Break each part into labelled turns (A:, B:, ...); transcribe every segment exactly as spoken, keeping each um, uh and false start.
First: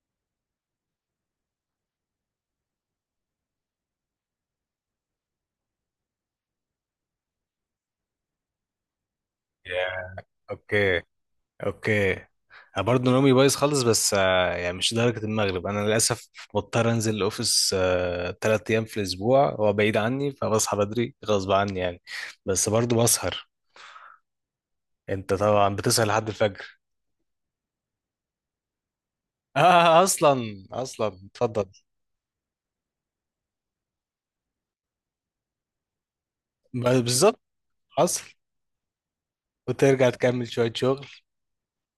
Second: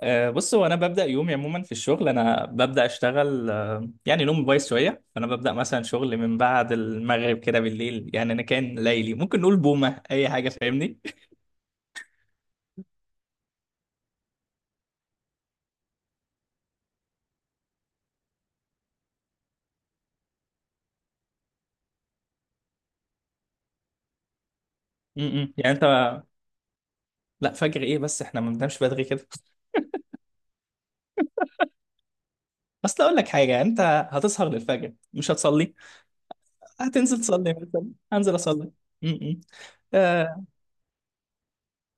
A: أه بص هو انا ببدا يومي عموما في الشغل. انا ببدا اشتغل أه يعني نوم بايظ شويه، فانا ببدا مثلا شغل من بعد المغرب كده بالليل. يعني انا كان ليلي ممكن نقول بومه
B: ياه.
A: اي حاجه، فاهمني؟
B: اوكي، اوكي، انا برضه نومي بايظ خالص، بس آه، يعني مش لدرجه المغرب. انا للاسف بضطر انزل الاوفيس ثلاث ايام في الاسبوع، هو بعيد عني، فبصحى بدري غصب عني يعني. بس برضه بسهر.
A: م-
B: انت
A: م. يعني
B: طبعا
A: انت،
B: بتسهر لحد الفجر؟
A: لا فجر ايه؟ بس احنا ما بننامش بدري كده.
B: آه، اصلا اصلا اتفضل.
A: اصل اقول لك حاجه، انت هتسهر للفجر مش هتصلي؟
B: ب-
A: هتنزل
B: بالظبط،
A: تصلي، مثلا
B: حصل.
A: هنزل اصلي. م- م.
B: وترجع
A: آه،
B: تكمل شويه شغل.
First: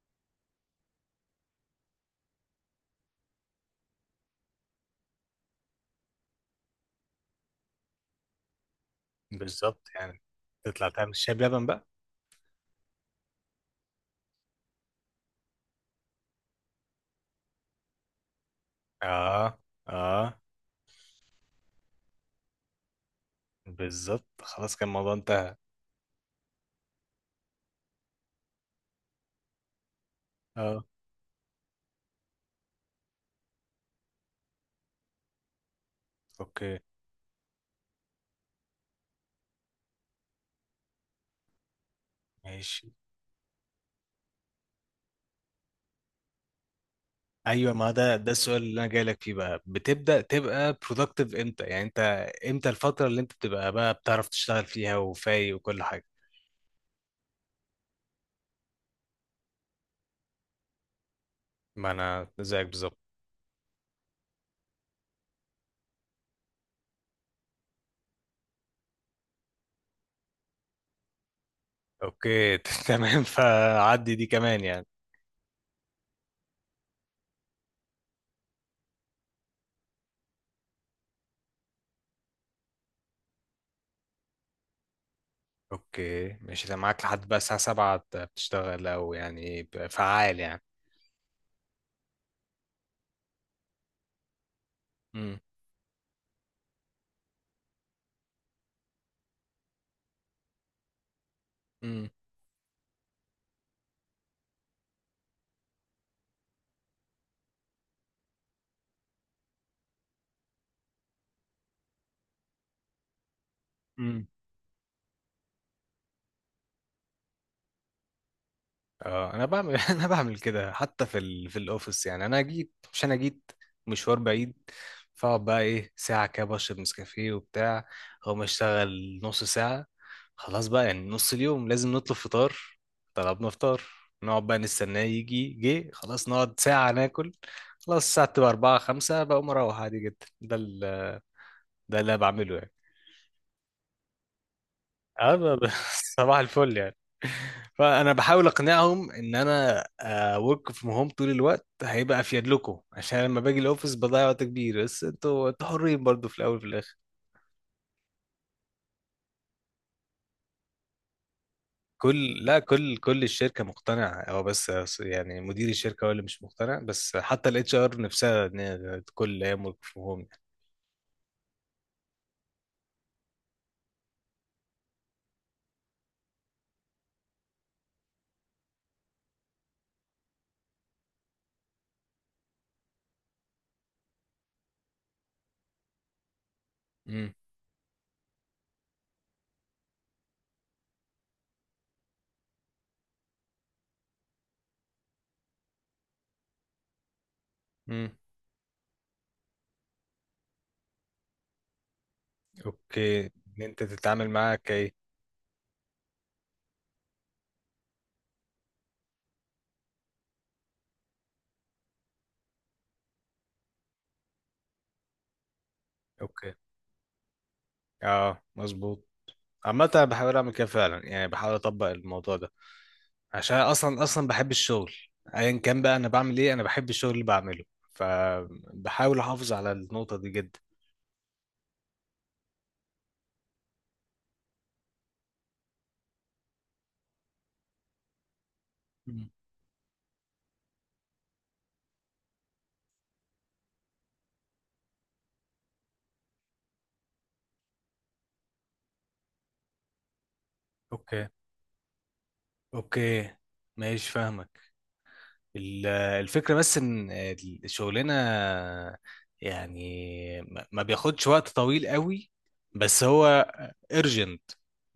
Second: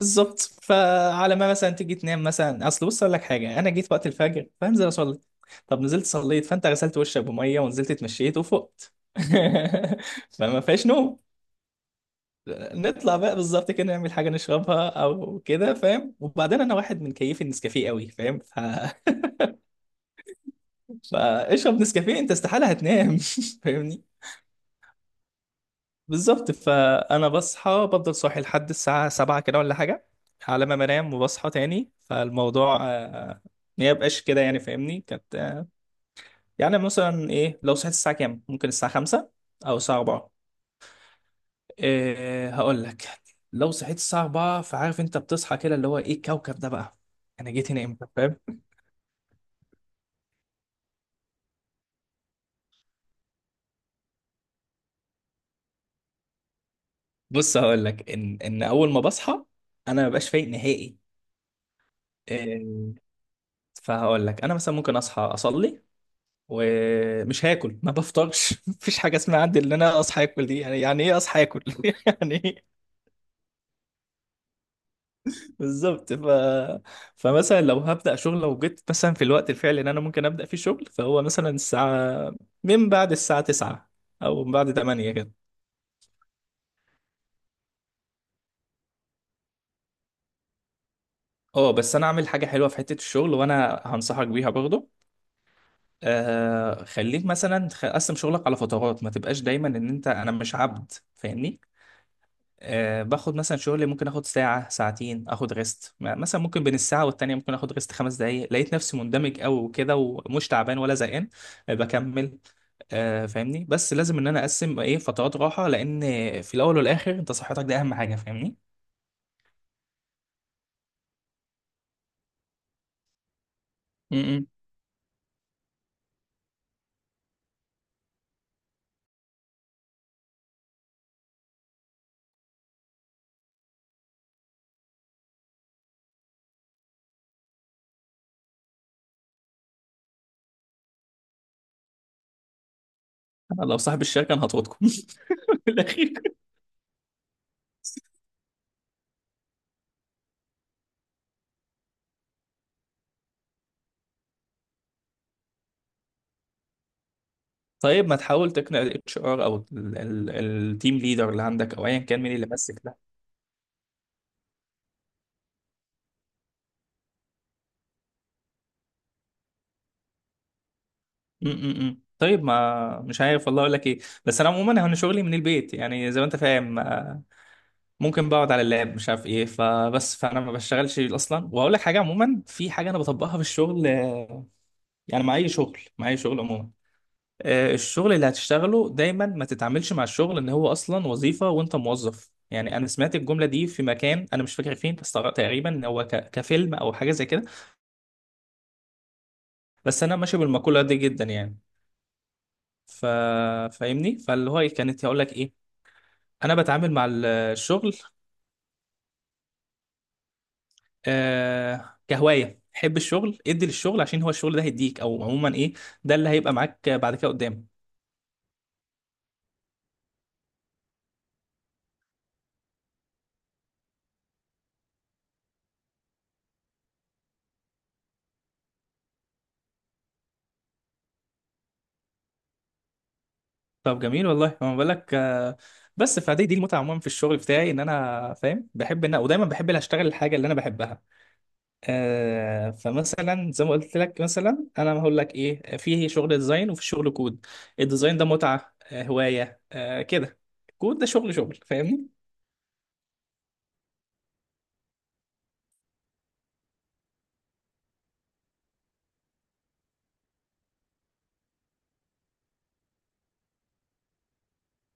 A: بالظبط. فعلى ما مثلا تيجي تنام، مثلا اصل بص اقول لك حاجه، انا جيت وقت الفجر فانزل اصلي. طب نزلت صليت، فانت غسلت وشك بميه ونزلت اتمشيت وفقت.
B: بالظبط يعني،
A: فما فيهاش
B: تطلع تعمل
A: نوم.
B: شاي بلبن بقى.
A: نطلع بقى بالظبط كده نعمل حاجه نشربها او كده، فاهم؟ وبعدين انا واحد من كيف النسكافيه قوي، فاهم؟ ف...
B: اه، اه،
A: فاشرب نسكافيه، انت استحاله هتنام. فاهمني؟
B: بالظبط، خلاص كان الموضوع انتهى.
A: بالظبط. فانا بصحى بفضل صاحي لحد الساعه سبعه كده ولا حاجه، على ما
B: اه،
A: بنام وبصحى تاني. فالموضوع آه، ما يبقاش كده يعني، فاهمني؟ كانت آه،
B: اوكي،
A: يعني مثلا ايه؟ لو صحيت الساعه كام؟ ممكن الساعه خمسه او الساعه اربعه. إيه هقول
B: ماشي.
A: لك، لو صحيت الساعه اربعه فعارف انت بتصحى كده، اللي هو ايه الكوكب ده بقى، انا جيت
B: ايوه،
A: هنا
B: ما
A: امتى،
B: ده ده
A: فاهم؟
B: السؤال اللي انا جاي لك فيه بقى، بتبدا تبقى productive امتى يعني انت؟ امتى الفتره اللي انت بتبقى بقى بتعرف تشتغل فيها وفايق وكل حاجه؟
A: بص هقول لك، ان ان اول ما بصحى انا ما ببقاش فايق نهائي،
B: ما انا
A: إيه.
B: زيك بالظبط.
A: فهقول لك، انا مثلا ممكن اصحى اصلي ومش هاكل، ما بفطرش. مفيش حاجه اسمها عندي ان انا اصحى اكل، دي يعني يعني ايه اصحى اكل، يعني
B: اوكي.
A: ايه.
B: تمام، فعدي دي كمان يعني.
A: بالظبط. ف... فمثلا لو هبدا شغل، لو جيت مثلا في الوقت الفعلي اللي انا ممكن ابدا فيه شغل، فهو مثلا الساعه، من بعد الساعه تسعه او من بعد تمانيه كده.
B: اوكي، ماشي، ده معاك لحد بقى الساعه سبعه؟ بتشتغل او يعني فعال يعني؟
A: اه بس انا اعمل حاجه حلوه في حته الشغل وانا هنصحك بيها برضه.
B: امم
A: آه خليك مثلا، خ- قسم شغلك على فترات، ما تبقاش دايما ان انت، انا مش عبد، فاهمني؟
B: امم،
A: أه باخد مثلا شغل، ممكن اخد ساعة ساعتين، اخد ريست. مثلا ممكن بين الساعة والتانية ممكن اخد ريست خمس دقايق. لقيت نفسي مندمج قوي وكده ومش تعبان ولا زهقان، آه، بكمل. أه فاهمني؟ بس لازم
B: امم.
A: ان انا اقسم ايه، فترات راحة، لان في الاول والاخر انت صحتك دي اهم حاجة، فاهمني؟
B: اه، انا بعمل انا بعمل كده حتى في ال... في الاوفيس. يعني انا جيت مش انا جيت مشوار
A: امم
B: بعيد، فاقعد بقى ايه ساعه كده بشرب نسكافيه وبتاع، اقوم اشتغل نص ساعه، خلاص بقى يعني، نص اليوم لازم نطلب فطار. طلبنا فطار، نقعد بقى نستناه يجي، جه خلاص نقعد ساعه ناكل. خلاص الساعه تبقى اربعه، خمسه، بقوم اروح عادي جدا. ده ال... ده اللي أنا بعمله يعني.
A: أنا لو صاحب الشركة انا هطردكم
B: اه، ب- ب-
A: في الاخير.
B: صباح الفل يعني. فانا بحاول اقنعهم ان انا ورك فروم هوم طول الوقت هيبقى افيد لكم، عشان لما باجي الاوفيس بضيع وقت كبير. بس انتوا انتوا حرين برضو في الاول وفي الاخر.
A: طيب ما تحاول تقنع الاتش ار او التيم ليدر اللي عندك او ايا كان مين
B: كل
A: اللي
B: لا،
A: ماسك.
B: كل كل الشركه مقتنعه، هو بس يعني مدير الشركه هو اللي مش مقتنع. بس حتى الاتش ار نفسها، ان هي كل ايام ورك فروم هوم.
A: م- م- م. طيب، ما مش عارف والله اقول لك ايه. بس انا عموما انا شغلي من البيت، يعني زي ما انت فاهم، آه، ممكن بقعد على اللاب، مش عارف ايه، فبس فانا ما بشتغلش اصلا. واقول لك حاجه عموما، في حاجه انا بطبقها في الشغل، آه، يعني مع اي شغل، مع اي شغل عموما.
B: امم
A: آه، الشغل اللي هتشتغله دايما ما تتعاملش مع الشغل ان هو اصلا وظيفه وانت موظف. يعني انا سمعت الجمله دي في مكان انا مش فاكر فين، بس تقريبا إن هو ك- كفيلم او حاجه زي كده.
B: امم
A: بس انا ماشي بالمقوله دي جدا يعني. ف...
B: اوكي، ان انت
A: فاهمني؟
B: تتعامل
A: فاللي
B: معاها
A: هو إيه،
B: كايه؟
A: كانت هقول لك ايه، انا بتعامل مع ال- الشغل آه كهوايه. حب الشغل، ادي للشغل، عشان هو الشغل ده هيديك، او عموما ايه، ده اللي هيبقى
B: اوكي،
A: معاك بعد كده قدام.
B: اه، مظبوط. عامة أنا بحاول أعمل كده فعلا يعني، بحاول أطبق الموضوع ده، عشان اصلا اصلا بحب الشغل. ايا كان بقى انا بعمل ايه، انا بحب الشغل اللي بعمله، فبحاول احافظ على النقطة دي جدا.
A: طب جميل والله. ما بالك آه بس فدي دي المتعه عموما في الشغل بتاعي، ان انا فاهم، بحب ان
B: مم.
A: ودايما بحب ان اشتغل الحاجه اللي انا بحبها. آه فمثلا زي ما قلت لك، مثلا انا هقول لك ايه، في شغل ديزاين وفي شغل كود. الديزاين ده متعه، آه، هوايه آه كده. كود ده
B: اوكي،
A: شغل شغل، فاهمني؟
B: اوكي، ماشي، فاهمك. ال- الفكرة بس إن الشغلانة يعني ما ما بياخدش وقت طويل قوي، بس هو urgent،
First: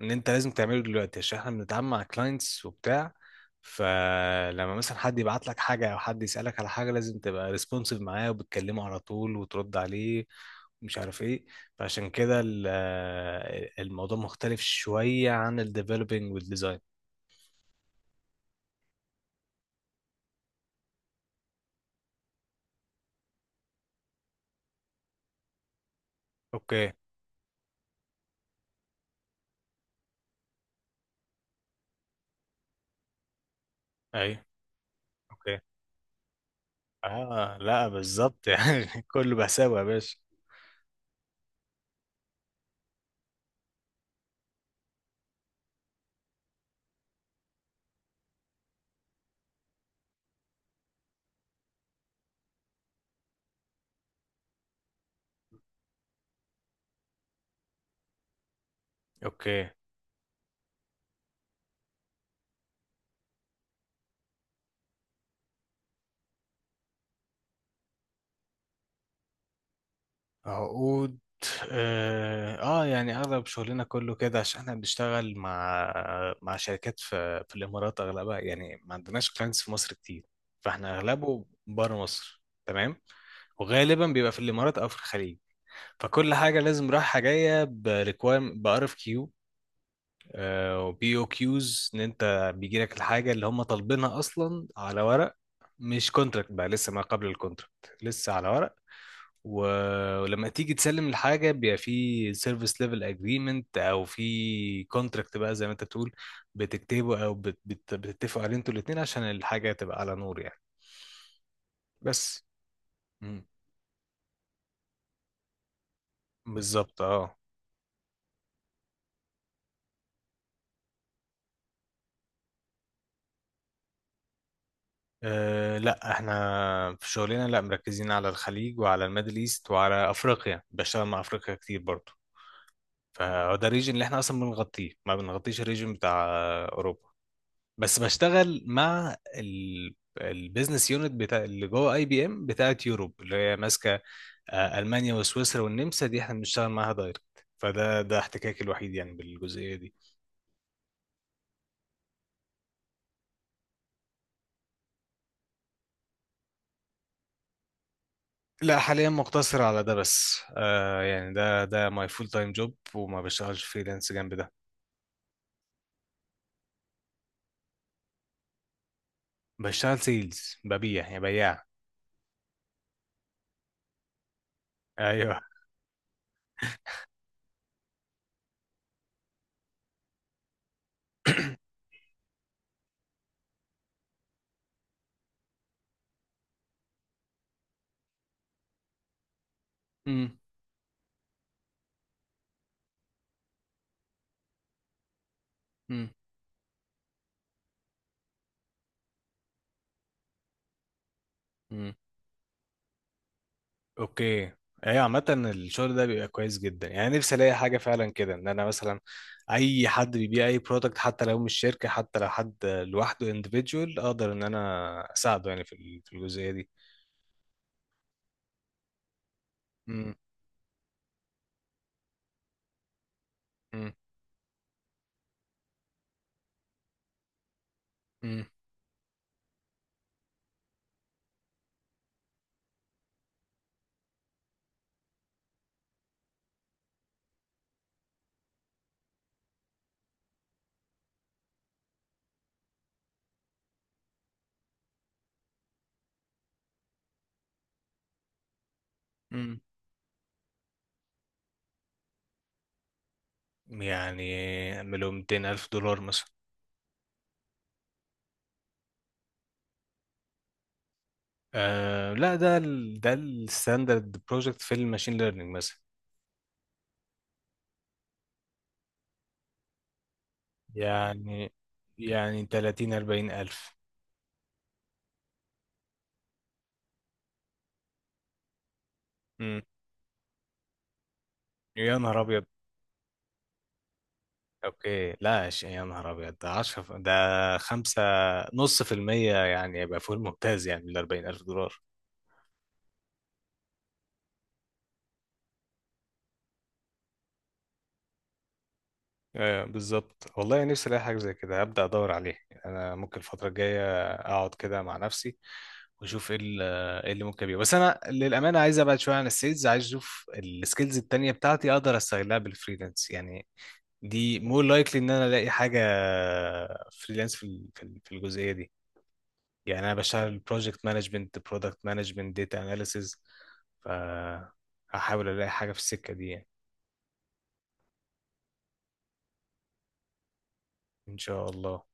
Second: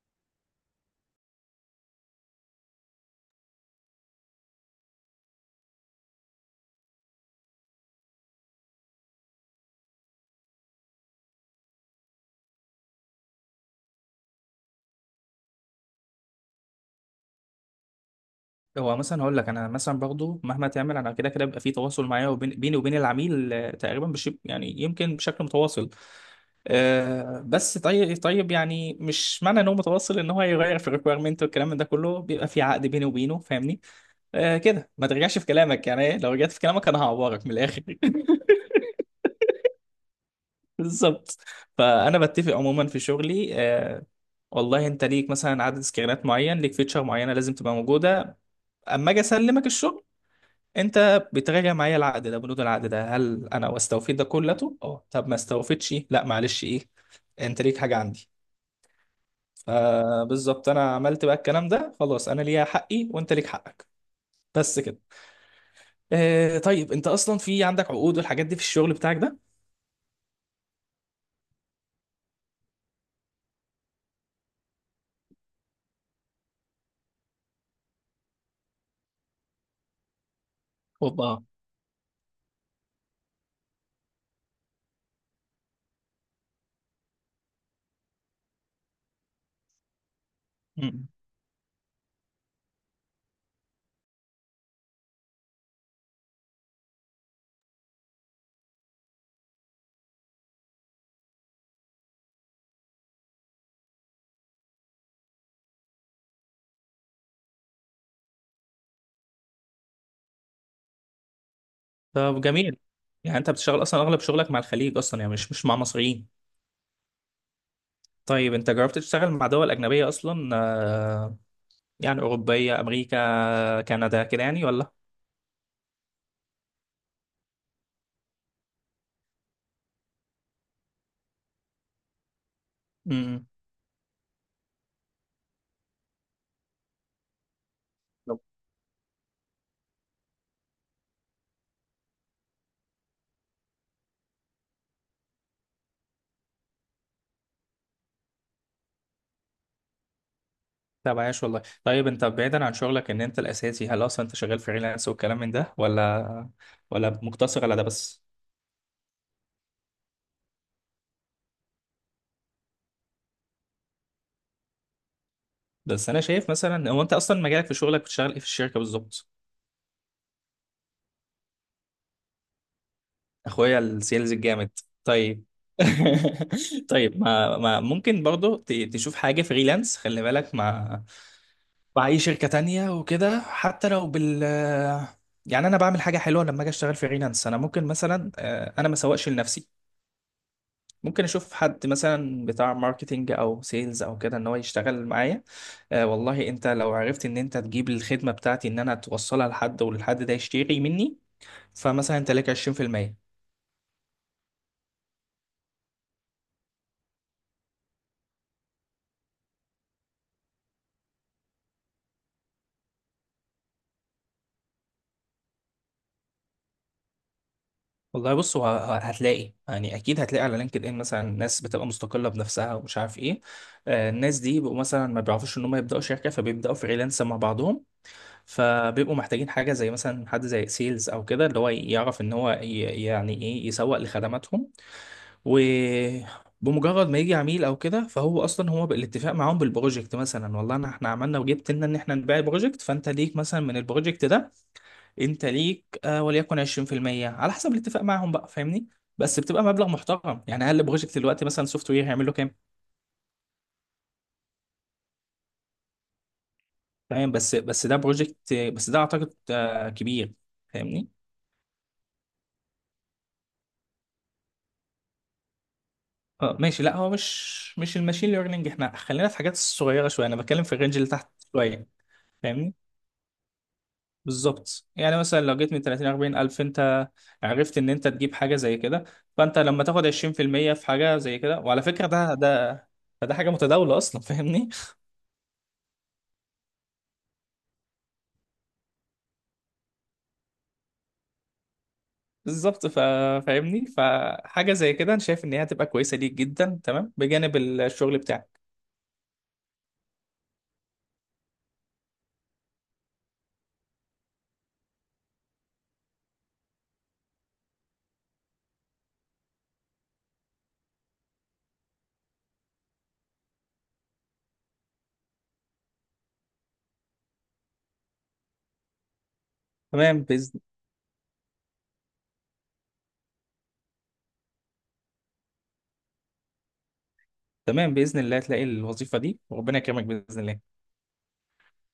B: إن أنت لازم تعمله دلوقتي عشان إحنا بنتعامل مع clients وبتاع. فلما مثلا حد يبعت لك حاجة أو حد يسألك على حاجة، لازم تبقى responsive معاه وبتكلمه على طول وترد عليه، ومش عارف إيه. فعشان كده ال- الموضوع مختلف شوية عن ال developing وال design.
A: هو مثلا هقول لك، انا مثلا برضه مهما تعمل انا كده كده بيبقى في تواصل معايا وبين بيني وبين العميل، آه، تقريبا بش يعني يمكن بشكل متواصل.
B: أوكي.
A: آه، بس طيب طيب يعني مش معنى ان هو متواصل ان هو هيغير في الريكويرمنت والكلام من ده كله. بيبقى في عقد بيني وبينه، فاهمني؟
B: أيوه.
A: آه كده ما ترجعش في كلامك، يعني إيه؟ لو رجعت في كلامك انا هعورك من
B: اه،
A: الاخر.
B: لا بالظبط يعني، كله بحسابه يا باشا.
A: بالظبط. فانا بتفق عموما في شغلي آه والله انت ليك مثلا عدد سكرينات معين، ليك فيتشر معينه لازم تبقى موجوده. اما اجي اسلمك الشغل، انت بتراجع معايا العقد ده، بنود العقد ده هل انا استوفيت ده كلته؟ اه. طب ما استوفيتش، لا معلش، ايه انت ليك حاجه عندي.
B: اوكي.
A: فبالظبط، انا عملت بقى الكلام ده، خلاص انا ليا حقي وانت ليك حقك، بس كده. آه طيب، انت اصلا في عندك عقود والحاجات دي في الشغل بتاعك ده؟
B: عقود؟ اه، آه، يعني اغلب شغلنا كله كده، عشان احنا بنشتغل مع مع شركات في في الامارات اغلبها يعني. ما عندناش كلاينتس في مصر كتير، فاحنا
A: اوبا.
B: اغلبه بره مصر تمام، وغالبا بيبقى في الامارات او في الخليج. فكل حاجه لازم رايحه جايه بريكوام بار اف. آه،
A: مم.
B: وبي او كيوز، ان انت بيجي لك الحاجه اللي هم طالبينها اصلا على ورق، مش كونتراكت بقى لسه، ما قبل الكونتراكت لسه على ورق. و- ولما تيجي تسلم الحاجه، بيبقى في سيرفيس ليفل اجريمنت او في كونتراكت بقى زي ما انت بتقول، بتكتبه او بت- بت- بتتفقوا عليه انتوا الاثنين، عشان الحاجه تبقى على نور يعني.
A: طب
B: بس.
A: جميل. يعني
B: مم.
A: انت بتشتغل اصلا اغلب شغلك مع الخليج اصلا، يعني مش مش مع مصريين؟
B: بالظبط، اه.
A: طيب انت جربت تشتغل مع دول اجنبيه اصلا، آه يعني اوروبيه، امريكا، كندا كده يعني، ولا؟
B: أه، لا احنا في شغلنا لا، مركزين على الخليج وعلى الميدل ايست وعلى افريقيا، بشتغل مع افريقيا كتير برضه.
A: امم
B: فده الريجن اللي احنا اصلا بنغطيه، ما بنغطيش الريجن بتاع اوروبا. بس بشتغل مع ال... البيزنس يونت بتاع اللي جوه اي بي ام بتاعت يوروب، اللي هي ماسكه آه، المانيا وسويسرا والنمسا، دي احنا بنشتغل معاها دايركت. فده ده احتكاكي الوحيد يعني بالجزئيه دي.
A: طب عايش والله. طيب انت بعيدا عن شغلك ان انت الاساسي، هل اصلا انت شغال فريلانس والكلام من ده، ولا ولا مقتصر على ده بس؟
B: لا، حاليا مقتصر على ده بس. آه يعني، ده ده ماي فول تايم جوب، وما بشتغلش فريلانس جنب ده.
A: بس انا شايف مثلا، هو انت اصلا مجالك في شغلك بتشتغل ايه في الشركه بالظبط؟
B: بشتغل سيلز، ببيع يعني، بياع.
A: اخويا السيلز الجامد،
B: ايوه.
A: طيب. طيب، ما, ما ممكن برضو ت- تشوف حاجه فريلانس، خلي بالك، مع مع اي شركه تانية وكده حتى لو بال، يعني انا بعمل حاجه حلوه لما اجي اشتغل فريلانس. انا ممكن مثلا، آه، انا ما سوقش لنفسي،
B: امم
A: ممكن اشوف حد مثلا بتاع ماركتينج او سيلز او كده ان هو يشتغل معايا. آه والله انت لو عرفت ان انت تجيب الخدمه بتاعتي، ان انا توصلها لحد والحد ده يشتري مني، فمثلا انت لك عشرين بالمية.
B: اوكي. ايوه. عامة الشغل ده بيبقى كويس جدا يعني، نفسي الاقي حاجة فعلا كده، ان انا مثلا اي حد بيبيع اي برودكت، حتى لو مش شركة، حتى لو حد لوحده individual، اقدر ان انا اساعده يعني في ال- في الجزئية دي.
A: والله بص، هو ه- هتلاقي، يعني
B: مم.
A: اكيد هتلاقي على لينكد ان مثلا ناس بتبقى مستقله بنفسها ومش عارف ايه.
B: مم.
A: آه الناس دي بيبقوا مثلا ما بيعرفوش ان هم يبداوا شركه، فبيبداوا فريلانس مع بعضهم.
B: مم.
A: فبيبقوا محتاجين حاجه زي مثلا حد زي سيلز او كده، اللي هو يعرف ان هو ي- يعني ايه يسوق لخدماتهم. وبمجرد ما يجي عميل او كده، فهو اصلا هو بالاتفاق معاهم بالبروجكت، مثلا والله انا احنا عملنا وجبت لنا ان احنا نبيع بروجكت، فانت ليك مثلا من البروجكت ده، انت ليك آه وليكن عشرين بالمية على حسب الاتفاق معاهم بقى، فاهمني؟ بس
B: مم.
A: بتبقى مبلغ محترم. يعني اقل بروجكت دلوقتي مثلا سوفت وير هيعمل له كام؟
B: يعني اعمله مئتين الف دولار مثلا.
A: تمام. بس بس ده بروجكت، بس ده اعتقد آه كبير، فاهمني؟
B: آه لا، ده ال ده الستاندرد بروجكت في الماشين ليرنينج مثلا.
A: اه ماشي. لا هو مش مش الماشين ليرنينج، احنا خلينا في حاجات صغيره شويه، انا بتكلم في الرينج اللي تحت
B: يعني
A: شويه،
B: يعني
A: فاهمني؟
B: ثلاثين، اربعين الف.
A: بالظبط. يعني مثلا لو جيت من تلاتين اربعين الف، انت عرفت ان انت تجيب حاجه زي كده، فانت
B: مم.
A: لما تاخد عشرين في المية في حاجه زي كده. وعلى
B: يا
A: فكره
B: نهار
A: ده
B: ابيض.
A: ده ده حاجه متداوله اصلا، فاهمني؟
B: اوكي لا، ش- يا نهار ابيض ده عشره، ف- ده خمسه، نص في المية يعني، يبقى فوق الممتاز يعني من اربعين الف دولار.
A: بالظبط. فا- فاهمني؟ فحاجه زي كده انا شايف ان هي هتبقى كويسه ليك جدا، تمام، بجانب الشغل بتاعك.
B: آه بالظبط والله، نفسي الاقي حاجه زي كده. هبدا ادور عليه، انا ممكن الفتره الجايه اقعد كده مع نفسي، واشوف ايه ال- إيه اللي ممكن يبقى، بس انا للامانه عايز ابعد شويه عن السيلز. عايز اشوف السكيلز التانية بتاعتي، اقدر استغلها بالفريلانس يعني. دي مور لايكلي ان انا الاقي حاجه فريلانس في ال- في ال- في الجزئيه دي، يعني انا
A: تمام
B: بشتغل
A: باذن
B: بروجكت مانجمنت، برودكت مانجمنت، داتا اناليسز. فهحاول الاقي حاجه في السكه دي يعني.
A: تمام، باذن الله هتلاقي الوظيفه دي وربنا يكرمك، باذن الله.
B: ان شاء الله.